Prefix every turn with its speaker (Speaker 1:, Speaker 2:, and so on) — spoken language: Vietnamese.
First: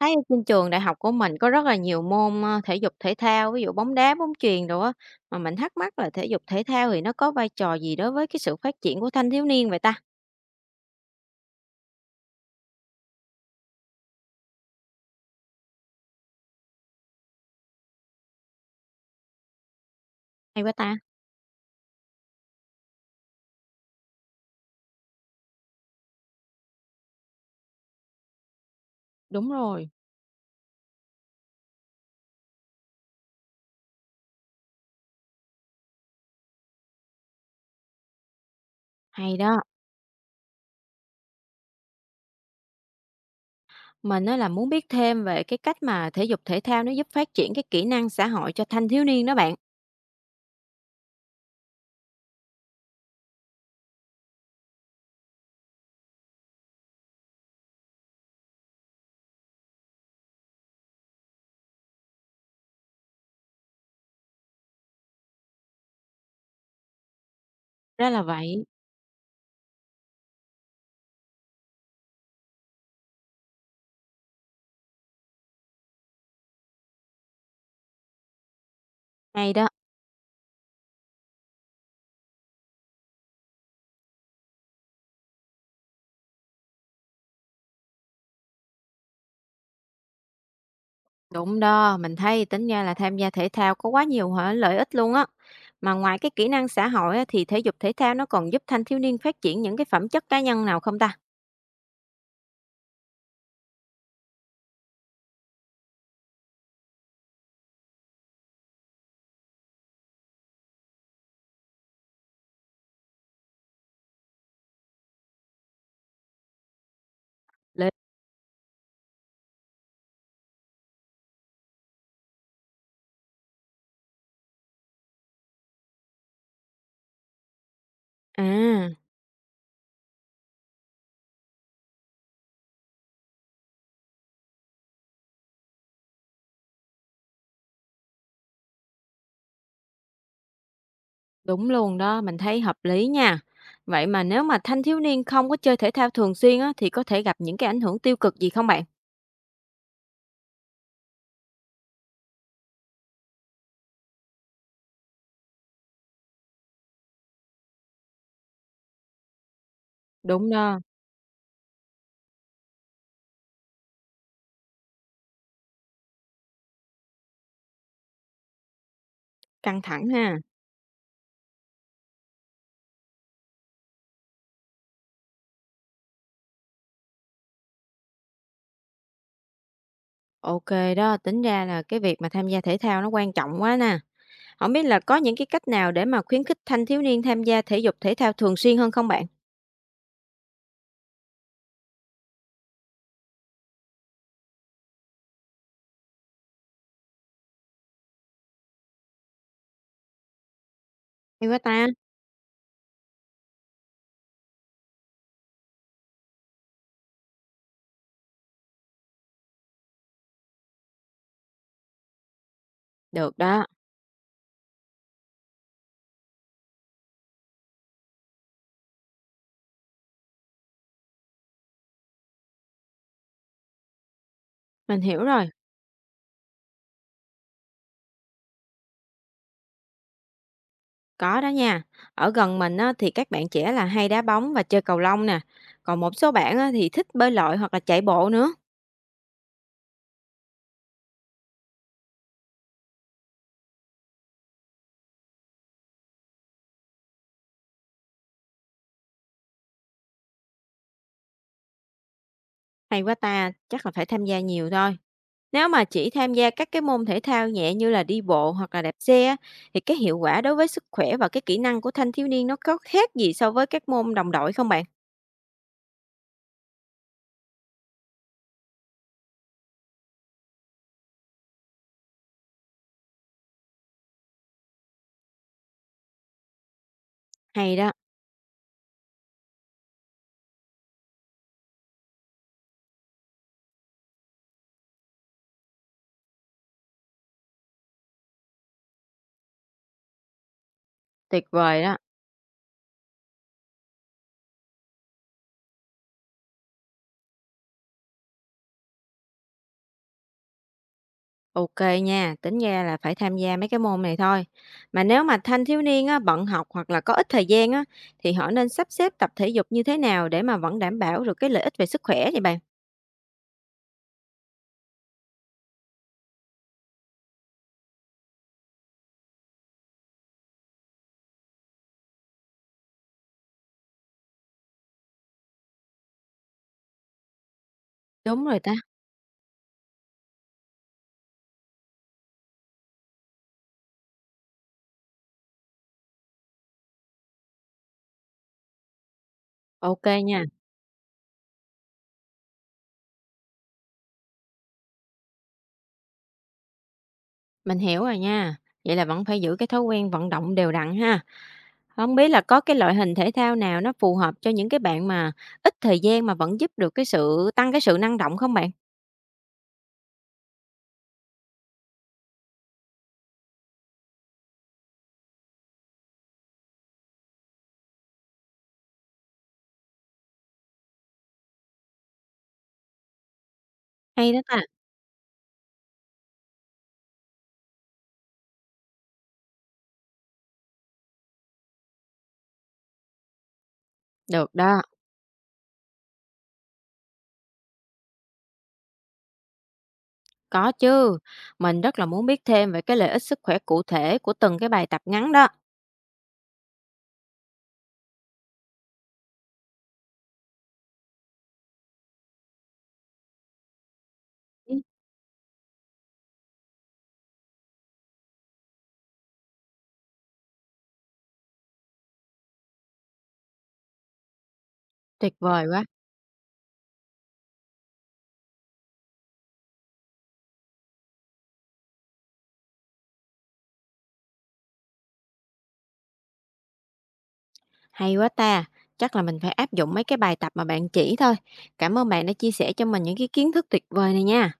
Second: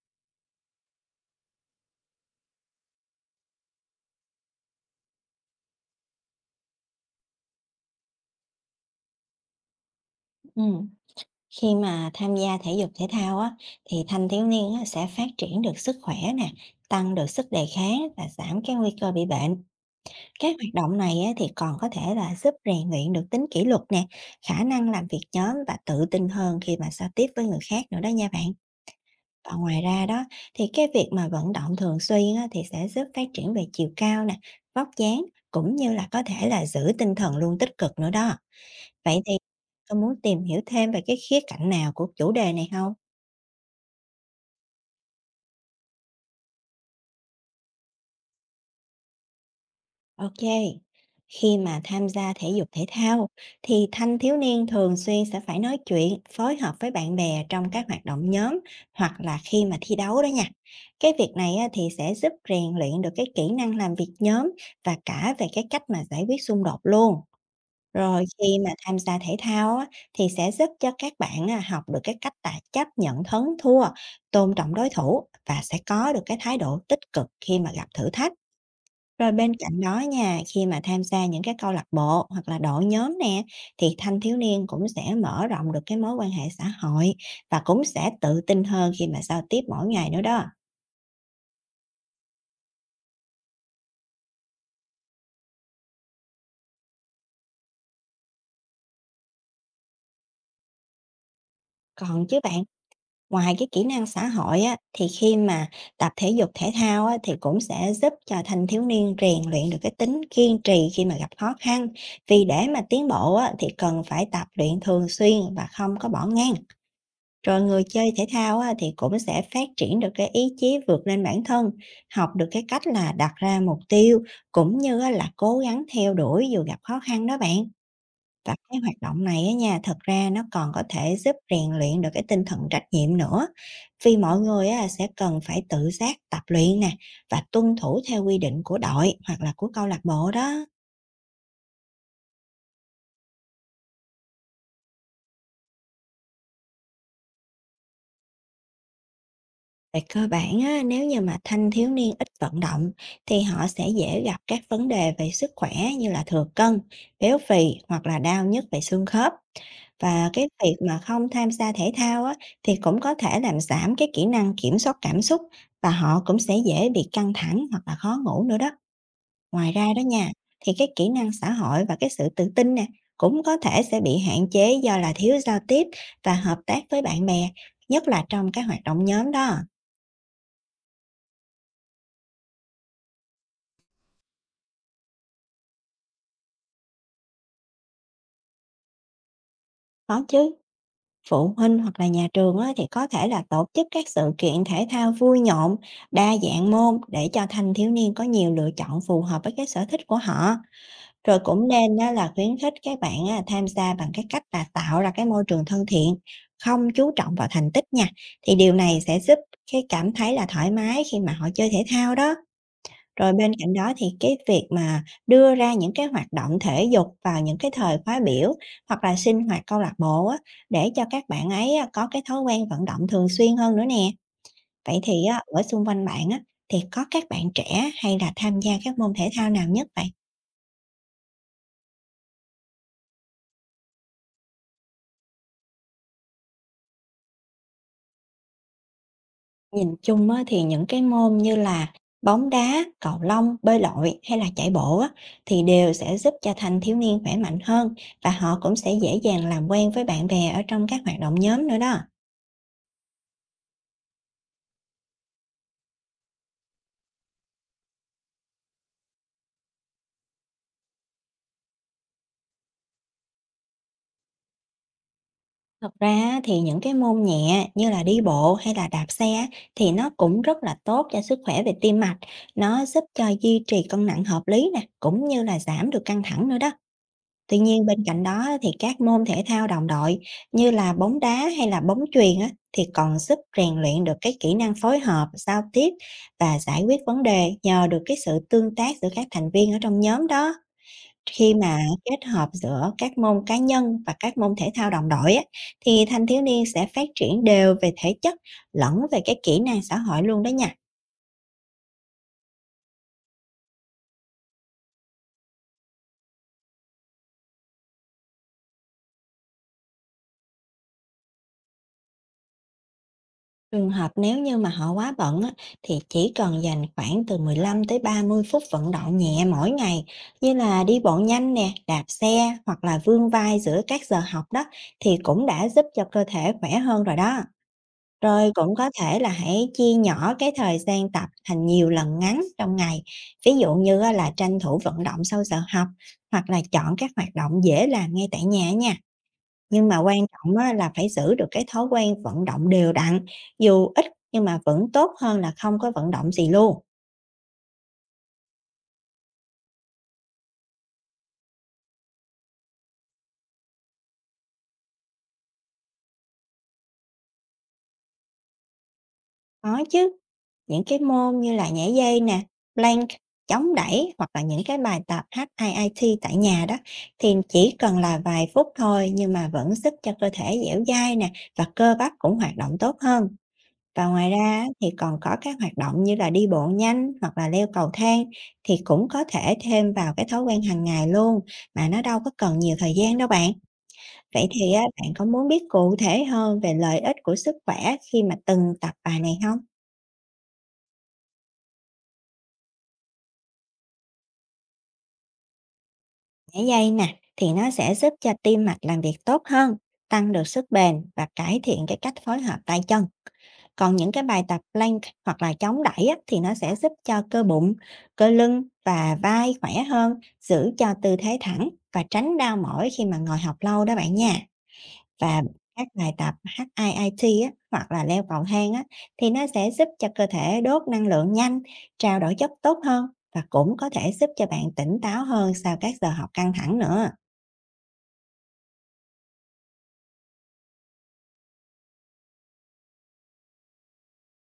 Speaker 1: Thấy ở trên trường đại học của mình có rất là nhiều môn, thể dục thể thao, ví dụ bóng đá, bóng chuyền đồ á, mà mình thắc mắc là thể dục thể thao thì nó có vai trò gì đối với cái sự phát triển của thanh thiếu niên vậy ta?
Speaker 2: Ừ. Khi mà tham gia thể dục thể thao á, thì thanh thiếu niên á, sẽ phát triển được sức khỏe nè, tăng được sức đề kháng và giảm cái nguy cơ bị bệnh. Các
Speaker 1: Hay quá
Speaker 2: hoạt
Speaker 1: ta!
Speaker 2: động này á, thì còn có thể là giúp rèn luyện được tính kỷ luật nè, khả năng làm việc nhóm và tự tin hơn khi mà giao tiếp với người khác nữa đó nha bạn.
Speaker 1: Đúng
Speaker 2: Và ngoài
Speaker 1: rồi.
Speaker 2: ra đó thì cái việc mà vận động thường xuyên á, thì sẽ giúp phát triển về chiều cao nè, vóc dáng cũng như là có thể là giữ tinh thần luôn tích cực nữa đó. Vậy thì
Speaker 1: Hay đó.
Speaker 2: tôi muốn tìm hiểu thêm về cái khía cạnh nào của chủ đề này không?
Speaker 1: Mình á là muốn biết thêm về cái cách mà thể dục thể thao nó giúp phát triển cái kỹ năng xã hội cho thanh thiếu niên đó bạn.
Speaker 2: Ok, khi mà tham gia thể dục thể thao thì thanh thiếu niên thường xuyên sẽ phải nói chuyện, phối hợp với bạn bè trong các hoạt động nhóm hoặc là khi mà thi đấu đó nha. Cái việc này á, thì sẽ giúp rèn luyện được cái kỹ năng làm việc nhóm và cả về cái cách mà giải quyết xung đột luôn.
Speaker 1: Ra là
Speaker 2: Rồi khi
Speaker 1: vậy.
Speaker 2: mà tham gia thể thao á, thì sẽ giúp cho các bạn á, học được cái cách là chấp nhận thắng thua, tôn trọng đối thủ và sẽ có được cái thái độ tích cực khi mà gặp thử thách. Rồi
Speaker 1: Hay
Speaker 2: bên
Speaker 1: đó.
Speaker 2: cạnh đó nha, khi mà tham gia những cái câu lạc bộ hoặc là đội nhóm nè, thì thanh thiếu niên cũng sẽ mở rộng được cái mối quan hệ xã hội và cũng sẽ tự tin hơn khi mà giao tiếp mỗi ngày nữa đó.
Speaker 1: Đúng đó, mình thấy tính ra là tham gia thể thao có quá nhiều hả lợi ích luôn á. Mà ngoài cái kỹ năng xã hội á, thì thể dục thể thao nó còn giúp thanh thiếu niên phát triển những cái phẩm chất cá nhân nào không ta?
Speaker 2: Còn chứ bạn. Ngoài cái kỹ năng xã hội á, thì khi mà tập thể dục thể thao á, thì cũng sẽ giúp cho thanh thiếu niên rèn luyện được cái tính kiên trì khi mà gặp khó khăn. Vì để mà tiến bộ á, thì cần phải tập luyện thường xuyên và không có bỏ ngang. Rồi người
Speaker 1: Lý
Speaker 2: chơi thể thao á, thì cũng sẽ phát triển được cái ý chí vượt lên bản thân, học được cái cách là đặt ra mục tiêu cũng như á, là cố gắng theo đuổi dù gặp khó khăn đó bạn.
Speaker 1: à,
Speaker 2: Và cái hoạt động này á nha, thật ra nó còn có thể giúp rèn luyện được cái tinh thần trách nhiệm nữa. Vì mọi người á, sẽ cần phải tự giác tập luyện nè và tuân thủ theo quy định của đội hoặc là của câu lạc bộ đó.
Speaker 1: đúng luôn đó, mình thấy hợp lý nha. Vậy mà nếu mà thanh thiếu niên không có chơi thể thao thường xuyên á, thì có thể gặp những cái ảnh hưởng tiêu cực gì không bạn?
Speaker 2: Về cơ bản á, nếu như mà thanh thiếu niên ít vận động thì họ sẽ dễ gặp các vấn đề về sức khỏe như là thừa cân, béo phì hoặc là đau nhức về xương khớp. Và cái
Speaker 1: Đúng
Speaker 2: việc
Speaker 1: đó,
Speaker 2: mà không tham gia thể thao á, thì cũng có thể làm giảm cái kỹ năng kiểm soát cảm xúc và họ cũng sẽ dễ bị căng thẳng hoặc là khó ngủ nữa đó. Ngoài
Speaker 1: căng
Speaker 2: ra đó
Speaker 1: thẳng
Speaker 2: nha,
Speaker 1: ha.
Speaker 2: thì cái kỹ năng xã hội và cái sự tự tin nè cũng có thể sẽ bị hạn chế do là thiếu giao tiếp và hợp tác với bạn bè, nhất là trong các hoạt động nhóm đó.
Speaker 1: OK đó, tính ra là cái việc mà tham gia thể thao nó quan trọng quá nè. Không biết là có những cái cách nào để mà khuyến khích thanh thiếu niên tham gia thể dục thể thao thường xuyên hơn không bạn?
Speaker 2: Có chứ, phụ huynh hoặc là nhà trường á, thì có thể là tổ chức các sự kiện thể thao vui nhộn, đa dạng môn để cho thanh thiếu niên có nhiều lựa chọn phù hợp với cái sở thích của họ. Rồi
Speaker 1: Hay quá
Speaker 2: cũng
Speaker 1: ta?
Speaker 2: nên á là khuyến khích các bạn á tham gia bằng cái cách là tạo ra cái môi trường thân thiện, không chú trọng vào thành tích nha. Thì điều này sẽ giúp cái cảm thấy là thoải mái khi mà họ chơi thể thao đó. Rồi
Speaker 1: Được
Speaker 2: bên
Speaker 1: đó,
Speaker 2: cạnh đó thì cái việc mà đưa ra những cái hoạt động thể dục vào những cái thời khóa biểu hoặc là sinh hoạt câu lạc bộ á, để cho các bạn ấy á có cái thói quen vận động thường xuyên hơn nữa nè. Vậy
Speaker 1: mình
Speaker 2: thì
Speaker 1: hiểu
Speaker 2: á,
Speaker 1: rồi,
Speaker 2: ở xung quanh bạn á, thì có các bạn trẻ hay là tham gia các môn thể thao nào nhất vậy?
Speaker 1: có đó nha. Ở gần mình á, thì các bạn trẻ là hay đá bóng và chơi cầu lông nè. Còn một số bạn á, thì thích bơi lội hoặc là chạy bộ nữa.
Speaker 2: Nhìn chung á, thì những cái môn như là bóng đá, cầu lông, bơi lội hay là chạy bộ á, thì đều sẽ giúp cho thanh thiếu niên khỏe mạnh hơn và họ cũng sẽ dễ dàng làm quen với bạn bè ở trong các hoạt động nhóm nữa đó.
Speaker 1: Hay quá ta, chắc là phải tham gia nhiều thôi. Nếu mà chỉ tham gia các cái môn thể thao nhẹ như là đi bộ hoặc là đạp xe á, thì cái hiệu quả đối với sức khỏe và cái kỹ năng của thanh thiếu niên nó có khác gì so với các môn đồng đội không bạn?
Speaker 2: Thật ra á, thì những cái môn nhẹ như là đi bộ hay là đạp xe á, thì nó cũng rất là tốt cho sức khỏe về tim mạch. Nó giúp cho duy trì cân nặng hợp lý nè, cũng như là giảm được căng thẳng nữa đó. Tuy
Speaker 1: Hay
Speaker 2: nhiên
Speaker 1: đó,
Speaker 2: bên cạnh đó á, thì các môn thể thao đồng đội như là bóng đá hay là bóng chuyền á, thì còn giúp rèn luyện được cái kỹ năng phối hợp, giao tiếp và giải quyết vấn đề nhờ được cái sự tương tác giữa các thành viên ở trong nhóm đó.
Speaker 1: tuyệt
Speaker 2: Khi mà
Speaker 1: vời đó.
Speaker 2: kết hợp giữa các môn cá nhân và các môn thể thao đồng đội á, thì thanh thiếu niên sẽ phát triển đều về thể chất lẫn về cái kỹ năng xã hội luôn đó nha.
Speaker 1: Ok nha, tính ra là phải tham gia mấy cái môn này thôi. Mà nếu mà thanh thiếu niên á, bận học hoặc là có ít thời gian á, thì họ nên sắp xếp tập thể dục như thế nào để mà vẫn đảm bảo được cái lợi ích về sức khỏe vậy bạn?
Speaker 2: Trường hợp nếu như mà họ quá bận á, thì chỉ cần dành khoảng từ 15 tới 30 phút vận động nhẹ mỗi ngày như là đi bộ nhanh nè, đạp xe hoặc là vươn vai giữa các giờ học đó thì cũng đã giúp cho cơ thể khỏe hơn rồi đó.
Speaker 1: Đúng
Speaker 2: Rồi
Speaker 1: rồi ta.
Speaker 2: cũng có thể là hãy chia nhỏ cái thời gian tập thành nhiều lần ngắn trong ngày. Ví dụ như á là tranh thủ vận động sau giờ học hoặc là chọn các hoạt động dễ làm ngay tại nhà nha. Nhưng mà
Speaker 1: Ok
Speaker 2: quan
Speaker 1: nha.
Speaker 2: trọng á là phải giữ được cái thói quen vận động đều đặn, dù ít nhưng mà vẫn tốt hơn là không có vận động gì luôn.
Speaker 1: Mình hiểu rồi nha. Vậy là vẫn phải giữ cái thói quen vận động đều đặn ha. Không biết là có cái loại hình thể thao nào nó phù hợp cho những cái bạn mà ít thời gian mà vẫn giúp được cái sự tăng cái sự năng động không bạn?
Speaker 2: Có chứ, những cái môn như là nhảy dây nè, plank, chống đẩy hoặc là những cái bài tập HIIT tại nhà đó thì chỉ cần là vài phút thôi nhưng mà vẫn giúp cho cơ thể dẻo dai nè và cơ bắp cũng hoạt động tốt hơn. Và ngoài
Speaker 1: Hay
Speaker 2: ra
Speaker 1: đó ta.
Speaker 2: á, thì còn có các hoạt động như là đi bộ nhanh hoặc là leo cầu thang thì cũng có thể thêm vào cái thói quen hàng ngày luôn, mà nó đâu có cần nhiều thời gian đâu bạn. Vậy
Speaker 1: Được
Speaker 2: thì
Speaker 1: đó,
Speaker 2: á, bạn có muốn biết cụ thể hơn về lợi ích của sức khỏe khi mà từng tập bài này không?
Speaker 1: có chứ. Mình rất là muốn biết thêm về cái lợi ích sức khỏe cụ thể của từng cái bài tập ngắn đó.
Speaker 2: Nhảy dây nè thì nó sẽ giúp cho tim mạch làm việc tốt hơn, tăng được sức bền và cải thiện cái cách phối hợp tay chân. Còn những cái bài tập
Speaker 1: Ừ,
Speaker 2: plank hoặc là chống đẩy á, thì nó sẽ giúp cho cơ bụng, cơ lưng và vai khỏe hơn, giữ cho tư thế thẳng và tránh đau mỏi khi mà ngồi học lâu đó bạn nha.
Speaker 1: tuyệt
Speaker 2: Và
Speaker 1: vời quá,
Speaker 2: các bài tập HIIT á, hoặc là leo cầu thang á, thì nó sẽ giúp cho cơ thể đốt năng lượng nhanh, trao đổi chất tốt hơn và cũng có thể giúp cho bạn tỉnh táo hơn sau các giờ học căng thẳng nữa.
Speaker 1: hay quá ta. Chắc là mình phải áp dụng mấy cái bài tập mà bạn chỉ thôi. Cảm ơn bạn đã chia sẻ cho mình những cái kiến thức tuyệt vời này nha.